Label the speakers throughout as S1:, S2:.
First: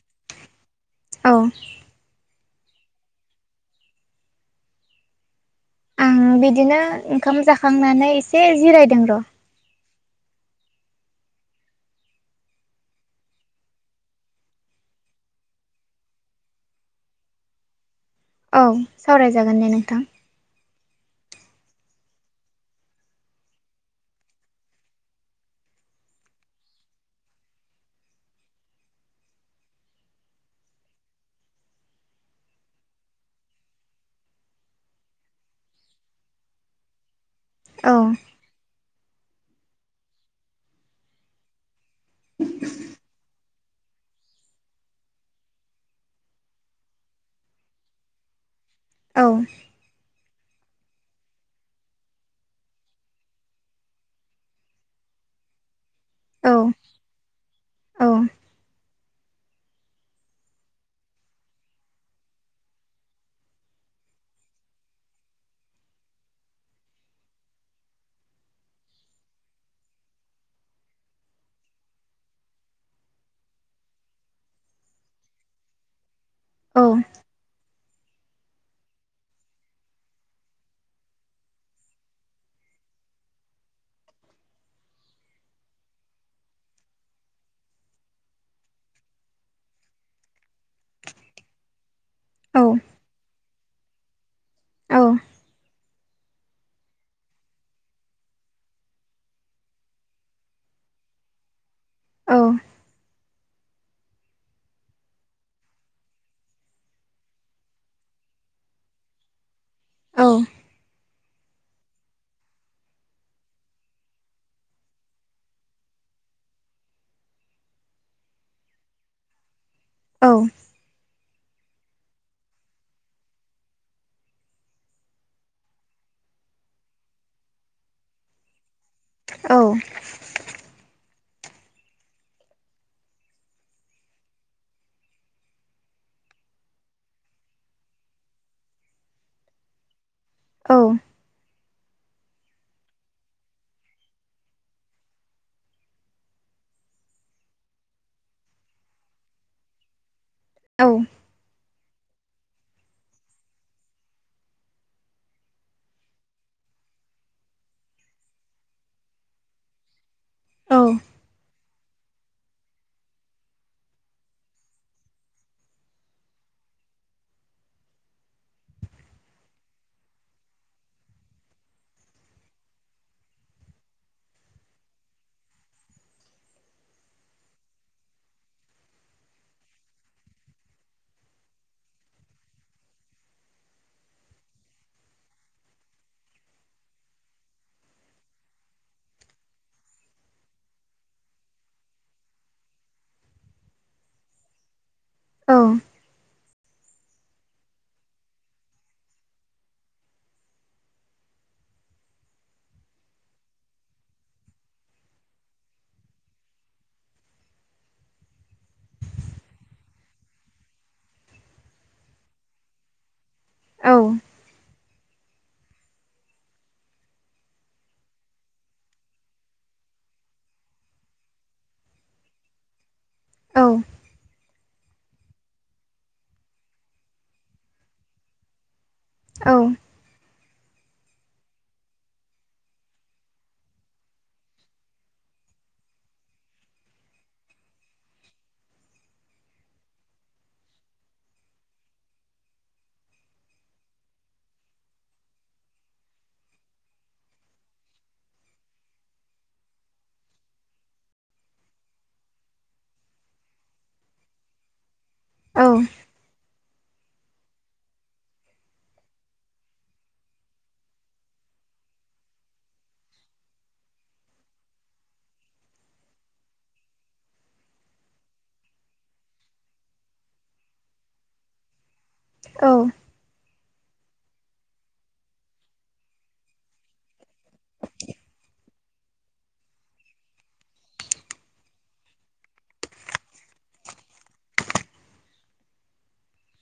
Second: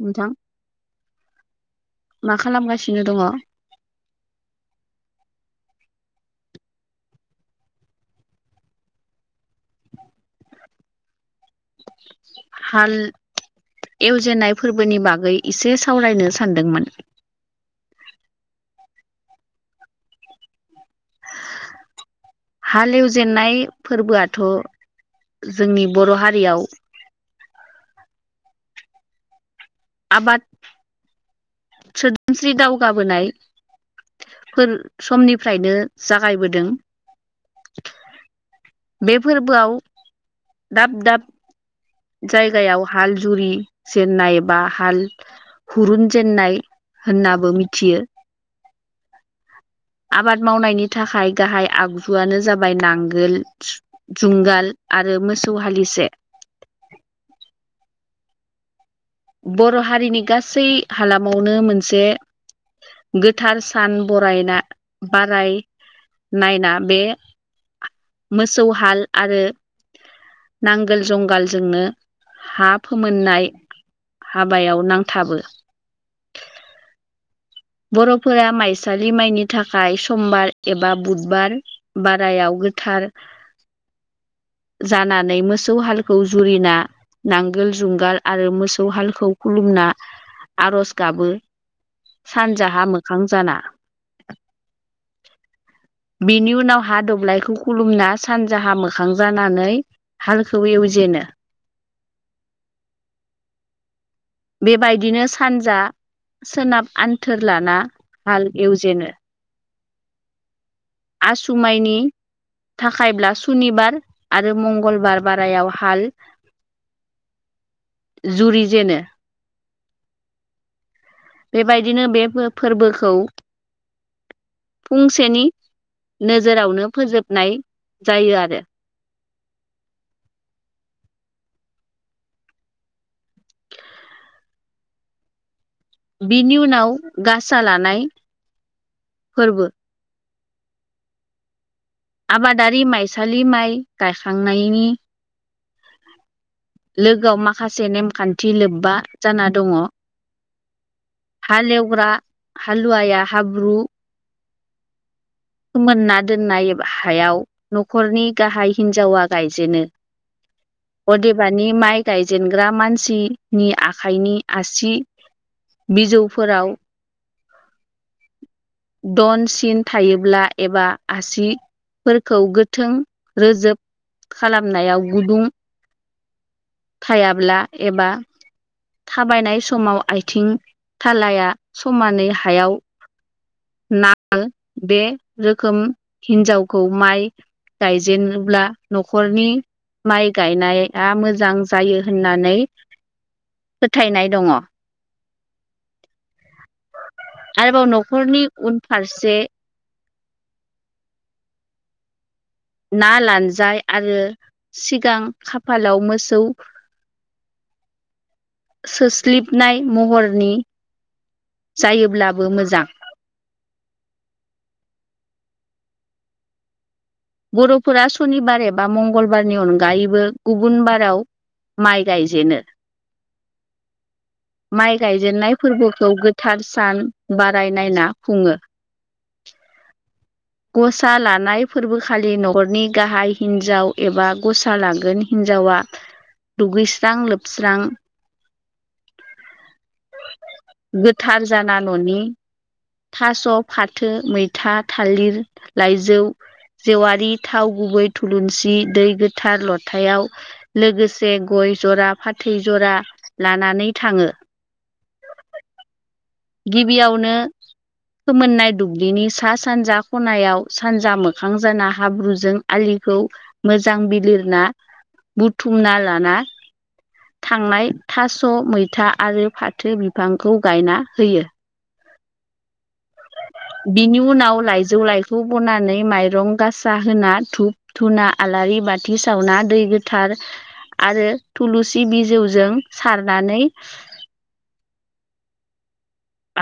S1: नोंथां
S2: औ
S1: मा खालामगा सिनो दंङ
S2: आं बिदिनो ओंखाम जाखांनानै एसे जिरायदों र'
S1: हाल एवजेननाय फोरबोनि बागै एसे सावरायनो सानदोंमोन।
S2: औ सावरायजागोन दे नोंथां।
S1: हालेवजेननाय फोरबोआथ' जोंनि बर' हारियाव आबाद सोदोमस्रि दावगाबोनाय। फोर समनिफ्रायनो जागायबोदों।
S2: औ
S1: बे फोरबोआव दाब दाब जायगायाव हाल जुरि जेननाय बा हाल हुरुनजेेननाय होननाबो मिथियो
S2: औ
S1: आबाद मावनायनि थाखाय गाहाय आगजुआनो जाबाय नांगोल जुंगाल आरो। मोसौ हालिसे
S2: औ औ
S1: बर' हारिनि गासै हालामावनो मोनसे गोथार सान बरायना बाराय नायना बे मोसौ हाल आरो नांगोल जुंगालजोंनो हा फोमोननाय हाबायाव नांथाबो ।
S2: औ
S1: बर'फोरा माइसालि माइनि थाखाय समबार एबा बुधबार बारायाव गो थार जानानै मोसौ हालखौ जुरिना नांगोल जुंगाल आरो मोसौ हालखौ खुलुमना आर'ज गाबो
S2: औ
S1: सानजाहा मोखां जाना ।
S2: औ
S1: बिनि उनाव हा दब्लायखौ खुलुमना सानजाहा मोखां जानानै हालखौ एवजे नो ।
S2: औ
S1: बेबायदिनो सानजा सोनाब आन्थोर लाना हाल एवजेनो ।
S2: औ
S1: आसुमाइनि थाखायब्ला सुनिबार आरो मंगलबार बारायाव हाल जुरि जेनो ।
S2: औ
S1: बेबायदिनो बे फोर-फोरबोखौ फुंसेनि नोजोरावनो फोजोबनाय जायो आरो ।
S2: औ
S1: बिनि उनाव गासा लानाय फोरबो ।
S2: औ
S1: आबादारि माइसालि माइ गायखांनायनि लोगोआव माखासे नेमखान्थि लोब्बा जाना दङ ।
S2: औ
S1: हालेवग्रा हालुवाया हाब्रु फोमोनना दोननाय हायाव न'खरनि गाहाय हिन्जावा गायजेनो
S2: औ
S1: । अदेबानि माइक गायजेनग्रा मानसिनि आखाइनि आसि बिजौफोराव ढन सिन थायोब्ला एबा आसि फोरखौ गोथों रोजोब खालामनायाव गुदुं थायाब्ला एबा थाबायनाय समाव आथिं थालाया समानै हायाव नांयो बे रोखोम हिन्जावखौ माइ गायजेनोब्ला न'खरनि माइ गायनाया मोजां जायो होननानै फोथायनाय दङ ।
S2: औ
S1: आरोबाव न'खरनि उनफारसे ना लानजाय आरो सिगां खाफालाव मोसौ सोसलिबनाय महरनि जायोब्लाबो मोजां ।
S2: औ
S1: बर'फोरा सनिबार एबा मंगलबारनि अनगायैबो गुबुन बाराव माइ गायजेनो ।
S2: औ
S1: माइ गायजेनन्नाय फोरबोखौ गोथार सान बारायनायना खुङो।
S2: औ
S1: गसा लानाय फोरबोखालि न'खरनि गाहाय हिन्जाव एबा गसा लागोन हिन जावा दुगैस्रां लोबस्रां गोथार जाना न'नि थास' फाथो मैथा थालिर लाइजौ जेवारि थाव गुबै थुलुंसि दै गोथार लथायाव लोगोसे गय जरा फाथै ज'रा लानानै थाङो।
S2: औ
S1: गिबियावनो फोमोननाय दुब्लिनि सा सानजा खनायाव सानजा मोखां जाना हाब्रुजों आलि खौ मोजां बिलिरना बुथुमना लाना थांनाय थास' मैथा आरो फाथो बिफांखौ गायना होयो।
S2: औ
S1: बिनि उनाव लाइजौ लाइखौ बनानै माइरं गासा होना धुप धुना आ आलारि बाथि सावना दै गोथार आरो थुलुसि बिजौजों सारनानै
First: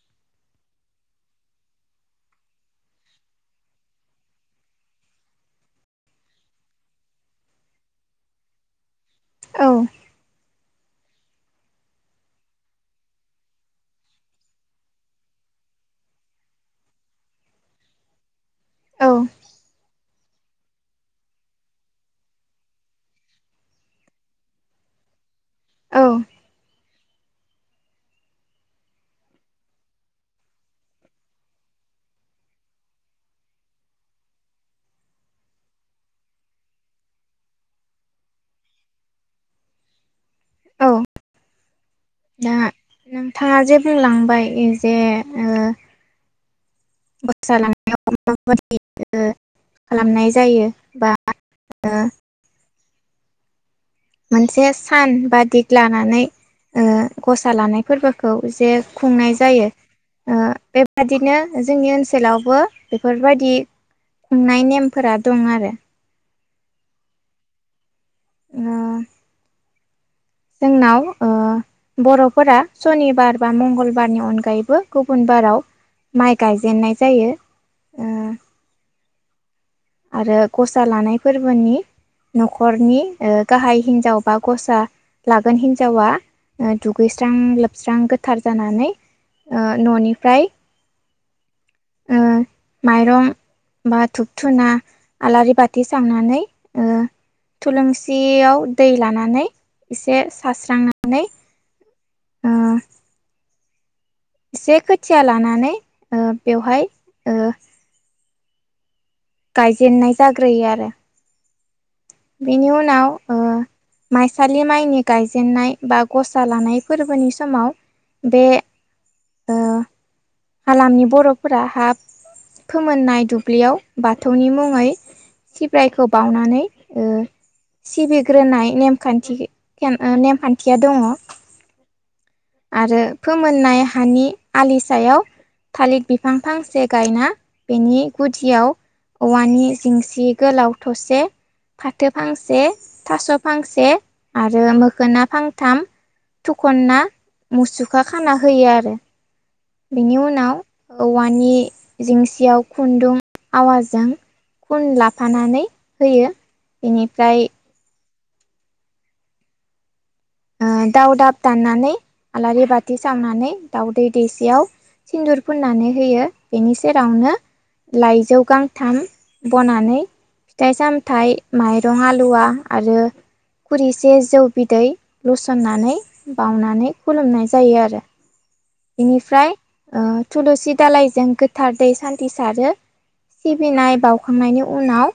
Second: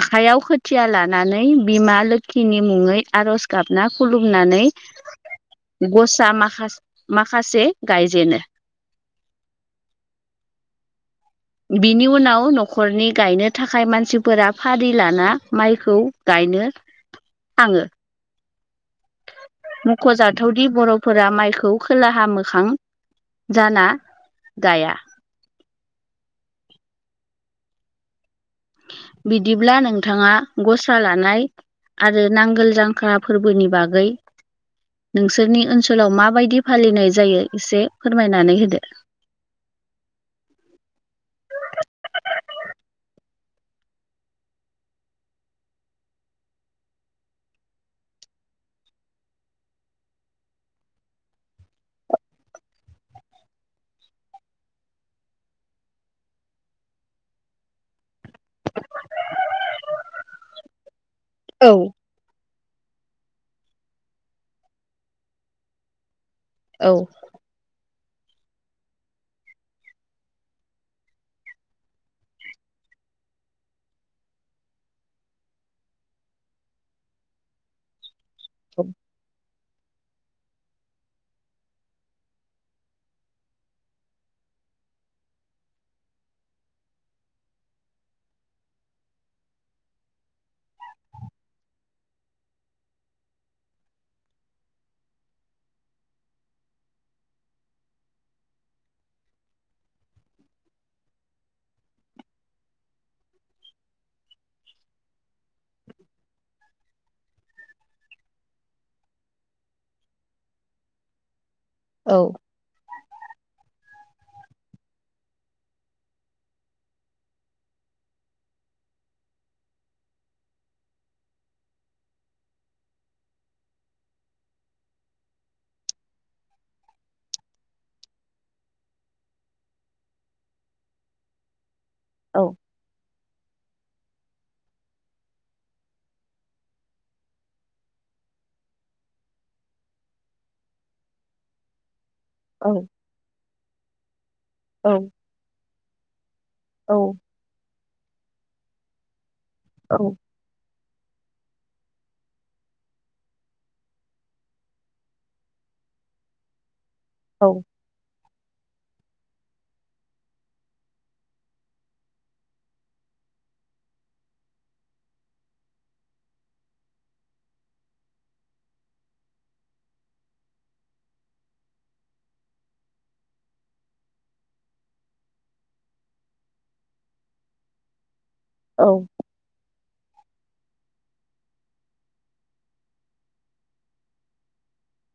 S1: आखायाव खोथिया लानानै बिमा लोखिनि मुङै आर'ज गाबना खुलुमनानै गसा माखा-माखासे गायजेनो।
S2: औ
S1: बिनि उनाव न'खरनि गायनो थाखाय मानसिफोरा फारि लाना माइखौ गाय गायनो थाङो। मख'जाथावदि बर'फोरा माइखौ खोलाहा मोखां जाना गाया
S2: औ
S1: बिदिब्ला नोंथाङा गसा लानाय आरो नांगोल जांख्रा फोरबोनि बागै नोंसोरनि ओनसोलाव माबायदि फालिनाय जायो एसे फोरमायनानै होदो। [inaudible]
S2: औ दा नोंथाङा जे बुंलांबाय जे ओ [unintelligible] खालामनाय जायो बा ओ मोनसे सान बा दिग लानानै ओ गसा लानाय फोरबो खौ जे खुंनाय जायो ओ बेबादिनो
S1: औ
S2: जोंनि ओनसोलावबो बेफोरबायदि खुंनाय नेमफोरा दं आरो
S1: औ
S2: ओ जोंनाव ओ बर'फोरा सनिबार बा मंगलबारनि अनगायैबो गुबुन बार बाराव माइ गायजेननाय जायो। ओ
S1: औ
S2: आरो गसा लानाय फोरबोनि न'खरनि ओ गाहाय हिनजाव बा गसा लागोन हिनजावा दुगैस्रां लोबस्रां गोथार जानानै ओ न'निफ्राय ओ
S1: [inaudible]
S2: माइरं बा धुप धुना आलारि बाथि सावनानै थुलुंसियाव दै लानानै एसे सारस्रांनानै ओ
S1: [inaudible]
S2: एसे खोथिया लानानै बेवहाय गायजेननाय जाग्रोयो आरो बेनि उनाव माइसालि माइनि गायजेनन्नाय बा गसा लानाय फोरबोनि समाव बे ओ
S1: [inaudible]
S2: हालामनि बर'फोरा हाब फोमोननाय दुब्लियाव बाथौनि मुङै सिब्रायखौ बावनानै
S1: [inaudible]
S2: सिबिग्रोनाय नेखान्थि नेमखान्थिया दङ
S1: औ
S2: आरो फोमोननाय हानि आलि सायाव थालिर बिफां फांसे गायना बेनि गुदियाव औवानि जिंसि गोलाव थसे फा थो फांसे थास' फांसे आरो
S1: औ
S2: मोखोना फांथाम थखना
S1: औ
S2: मुसुखा खाना होयो आरो बेनि उनाव औवानि जोंसियाव खुन्दुं आवाजों खुन लाफानानै होयो बेनिफ्राय
S1: औ
S2: दाउ दाब दाननानै आलारि बाथि सावनानै दाउदै दैसेयाव सिन्दुर फुननानै होयो बेनि सेरावनो लाइजौ गांथाम बनानै फिथाइ सामथाइ माइरं आलुवा आरो खुरिसे जौ बिदै लुसननानै बावनानै खुलुमनाय जायो आरो
S1: औ
S2: बेनिफ्राय थुलुसि दालायजों गोथार दै सान्थि सारो सिबिनाय बावखांनायनि उनाव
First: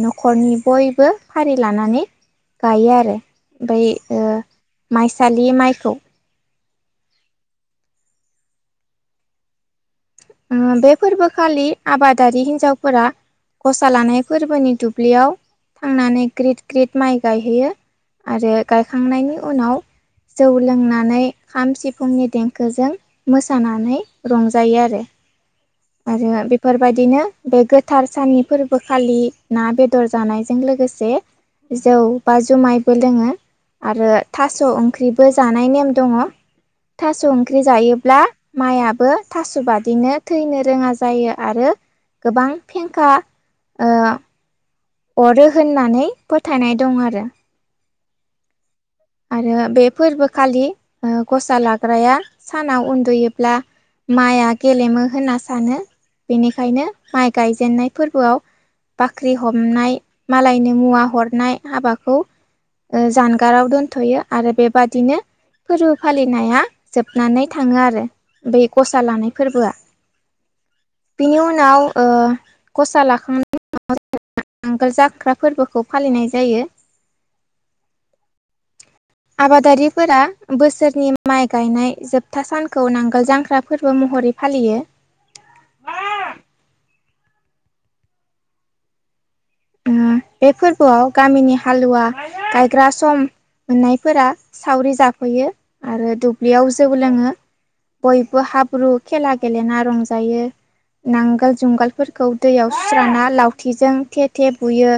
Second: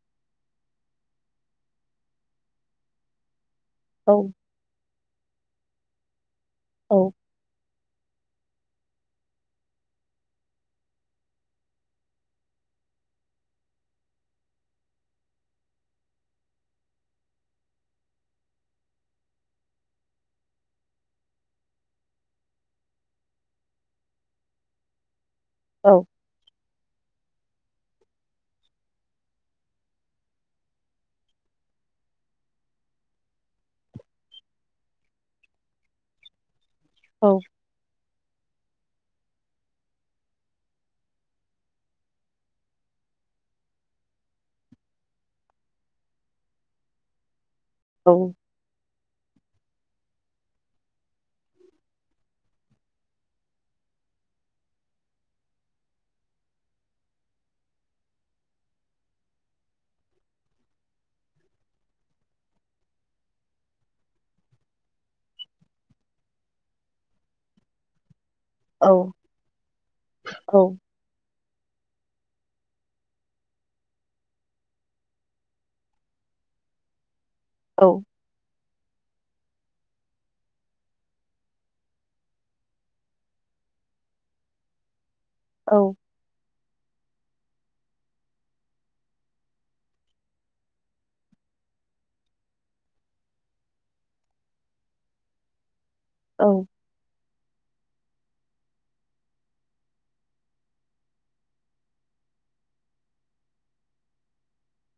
S2: न'खरनि बयबो फारि लानानै गायो आरो
S1: औ
S2: ओमफ्राय माइसालि माइखौ
S1: औ
S2: बे फोरबोखालि आबादारि हिन्जावफोरा गसा लानाय फोरबोनि दुब्लियाव थांनानै ग्रिद ग्रिद माइ गायहैयो आरो गायखांनायनि उनाव जौ लोंनानै खाम सिफुंनि देंखोजों मोसानानै रंजायो आरो
S1: औ
S2: आरो बेफोरबायदिनो बे गोथार साननि फोरबोखालि ना बेदर जानायजों लोगोसे जौ बाजौ माइबो लोङो आरो थास' ओंख्रिबो जानाय नेम दङ थास'
S1: औ
S2: ओंख्रि जायोब्ला माइयाबो थास' बादिनो थैनो रोङा जायो आरो गोबां फेंखा अरो होननानै फोथायनाय दं आरो
S1: औ
S2: आरो बे फोरबोखालि गसा लाग्राया सानाव उन्दुयोब्ला माइआ गेलेमो होनना सानो बेनिखायनो माइ गायजेननाय फोरबोआव बाख्रि हमनाय मालायनो मुवा हरनाय हाबाखौ जानग आावदोन थ'यो आरो बेबादिनो फोरबो फालिनाया जोबनानै थाङो आरो बे गसा लानाय फोरबोआ
S1: औ
S2: बेनि उन जनाव गसा लाखांनायनि [unintelligible] नांगाल जाख्रा फोरबोखौ फालिनाय जायो ।
S1: औ
S2: आबादारिफोरा बोसोरनि माइ गायनाय जोबथा सानखौ नांगोल जांख्रा फोरबो मुं महरै फालियो
S1: औ
S2: उम बे फोरबोआव गामिनि हालुवा गायग्रा सम मोननायफोरा सावरि जाफैयो आरो दुब्लियाव जौ लोङो। बयबो हाब्रु खेला गेलेना रंजायो नांगोल जुंगालफोरखौ दैयाव सुस्राना लावथिजों थे थे बुयो।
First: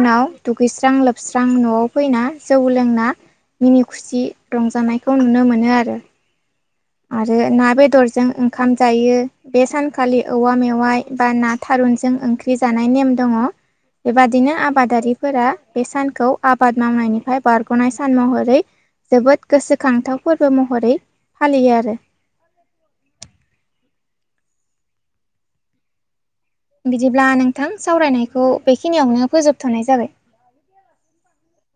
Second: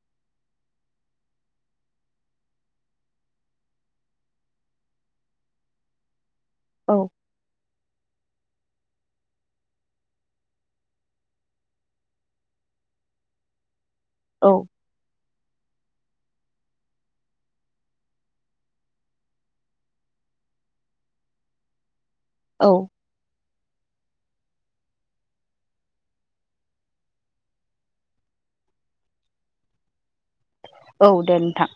S2: उनाव दुगैस्रां लोबस्रां न'आव फैना जौ लोंना मिनि खुसि रंजानायखौ नुनो मोनो आरो।
S1: औ
S2: आरो ना बेदरजों ओंखाम जायो बे सानखालि औवा मेवाइ बा ना थारुनजों ओंख्रि जानाय नेम दङ।
S1: औ
S2: बेबादिनो आबादारिफोरा बे सानखौ आबाद मावनायनिफ्राय बारग'नाय सान महरै जोबोद गोसोखांथाव फोरबो महरै फालियो आरो।
S1: औ
S2: बिदिब्ला नोंथां सावरायनायखौ बेखिनियावनो फोजोबथ'नाय जाबाय।
S1: औ दे नोंथां।